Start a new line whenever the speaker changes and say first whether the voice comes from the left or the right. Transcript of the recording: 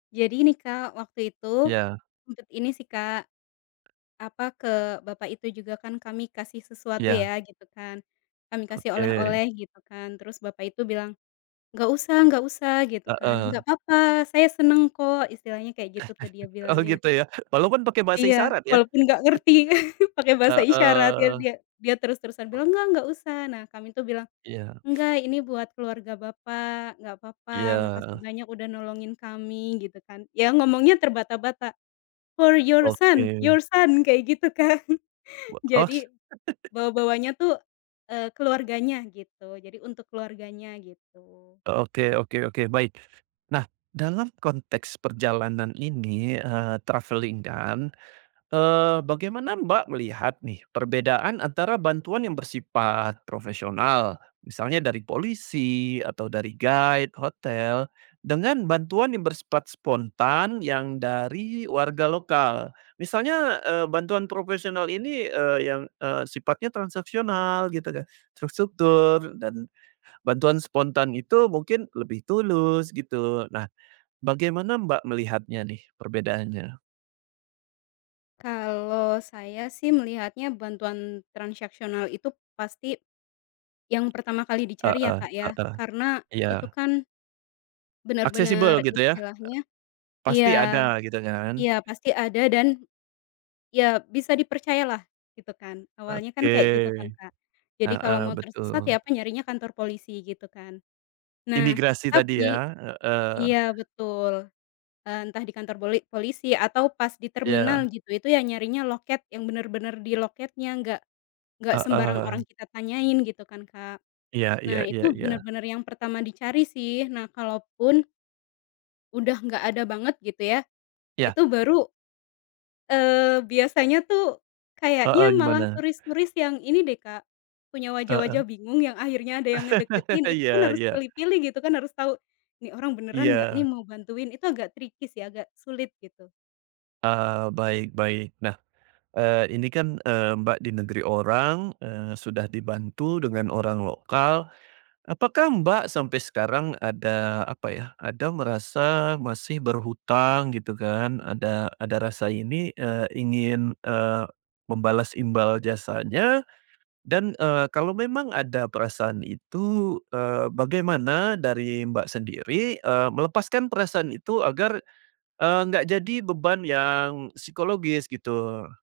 left: Jadi nih Kak, waktu itu,
right: Iya.
left: sempet ini sih Kak, apa ke bapak itu juga kan kami kasih sesuatu
right: Iya.
left: ya gitu kan, kami kasih
right: Oke.
left: oleh-oleh gitu kan terus bapak itu bilang, "Enggak usah enggak usah" gitu kan, "enggak
right: Heeh.
left: apa-apa saya seneng kok" istilahnya kayak gitu tuh dia
right: Oh
left: bilangnya.
right: gitu ya? Walaupun pakai bahasa
left: Iya
right: isyarat ya?
left: walaupun gak ngerti pake bahasa isyarat, iya biar
right: Heeh.
left: dia dia terus-terusan
right: E
left: bilang enggak usah nah kami tuh bilang,
right: Iya.
left: "Enggak ini buat keluarga bapak enggak apa-apa makasih
right: Iya.
left: banyak udah nolongin kami" gitu kan ya ngomongnya terbata-bata, "for your son your
right: Oke.
left: son" kayak gitu kan
right: [unintelligible]
left: jadi, bawa-bawanya tuh, eee, keluarganya gitu jadi untuk keluarganya gitu.
right: Oke oke oke baik, nah dalam konteks perjalanan ini, eee, travelling kan, eee, bagaimana Mbak, melihat nih perbedaan antara bantuan yang bersifat profesional misalnya dari polisi atau dari guide hotel, dengan bantuan yang bersifat spontan yang dari warga lokal, misalnya, eee, bantuan profesional ini, eee, yang, eee, sifatnya transaksional gitu kan terstruktur dan, bantuan spontan itu mungkin lebih tulus gitu, nah, bagaimana Mbak, melihatnya nih perbedaannya?
left: Kalau saya sih melihatnya bantuan transaksional itu pasti, yang pertama kali dicari ya
right: Heeh
left: Kak, ya
right: heeh,
left: karena itu
right: iya.
left: kan benar
right: Aksesibel
left: benar
right: gitu ya?
left: istilahnya,
right: Pasti
left: iya,
right: ada gitu kan?
left: iya pasti ada dan, iya bisa dipercayalah gitu kan awalnya kan
right: Oke,
left: kayak gitu kan Kak, jadi kalau
right: heeh,
left: mau tersesat
right: betul.
left: ya apa nyarinya kantor polisi gitu kan, nah
right: Imigrasi tadi ya,
left: tapi
right: heeh.
left: iya betul, eee, entah di kantor poli polisi atau pas di
right: Iya.
left: terminal gitu itu yang nyarinya loket yang bener-bener di loketnya, enggak enggak sembarang orang
right: Heeh.
left: kita tanyain gitu kan Kak,
right: Iya iya
left: nah
right: iya
left: itu
right: iya.
left: bener-bener yang pertama dicari sih nah kalaupun udah nggak ada banget gitu ya,
right: Iya.
left: itu baru, eee, biasanya tuh, kayaknya
right: Heeh,
left: malah
right: gimana?
left: turis turis yang ini deh Kak, punya wajah-wajah
right: Heeh.
left: bingung yang akhirnya ada yang ngedeketin itu pun
right: Iya
left: harus
right: iya.
left: pilih-pilih gitu kan harus tahu, ini orang beneran enggak nih
right: Iya.
left: mau bantuin itu agak tricky sih agak sulit gitu.
right: Eee, baik baik nah, eee, ini kan, eee, Mbak, di negeri orang, eee, sudah dibantu dengan orang lokal, apakah Mbak, sampai sekarang ada apa ya ada merasa masih berhutang gitu kan ada ada rasa ini, eee, ingin, eee, membalas imbal jasanya, dan, eee, kalau memang ada perasaan itu, eee, bagaimana dari Mbak sendiri, eee, melepaskan perasaan itu agar, eee, enggak jadi beban yang psikologis gitu?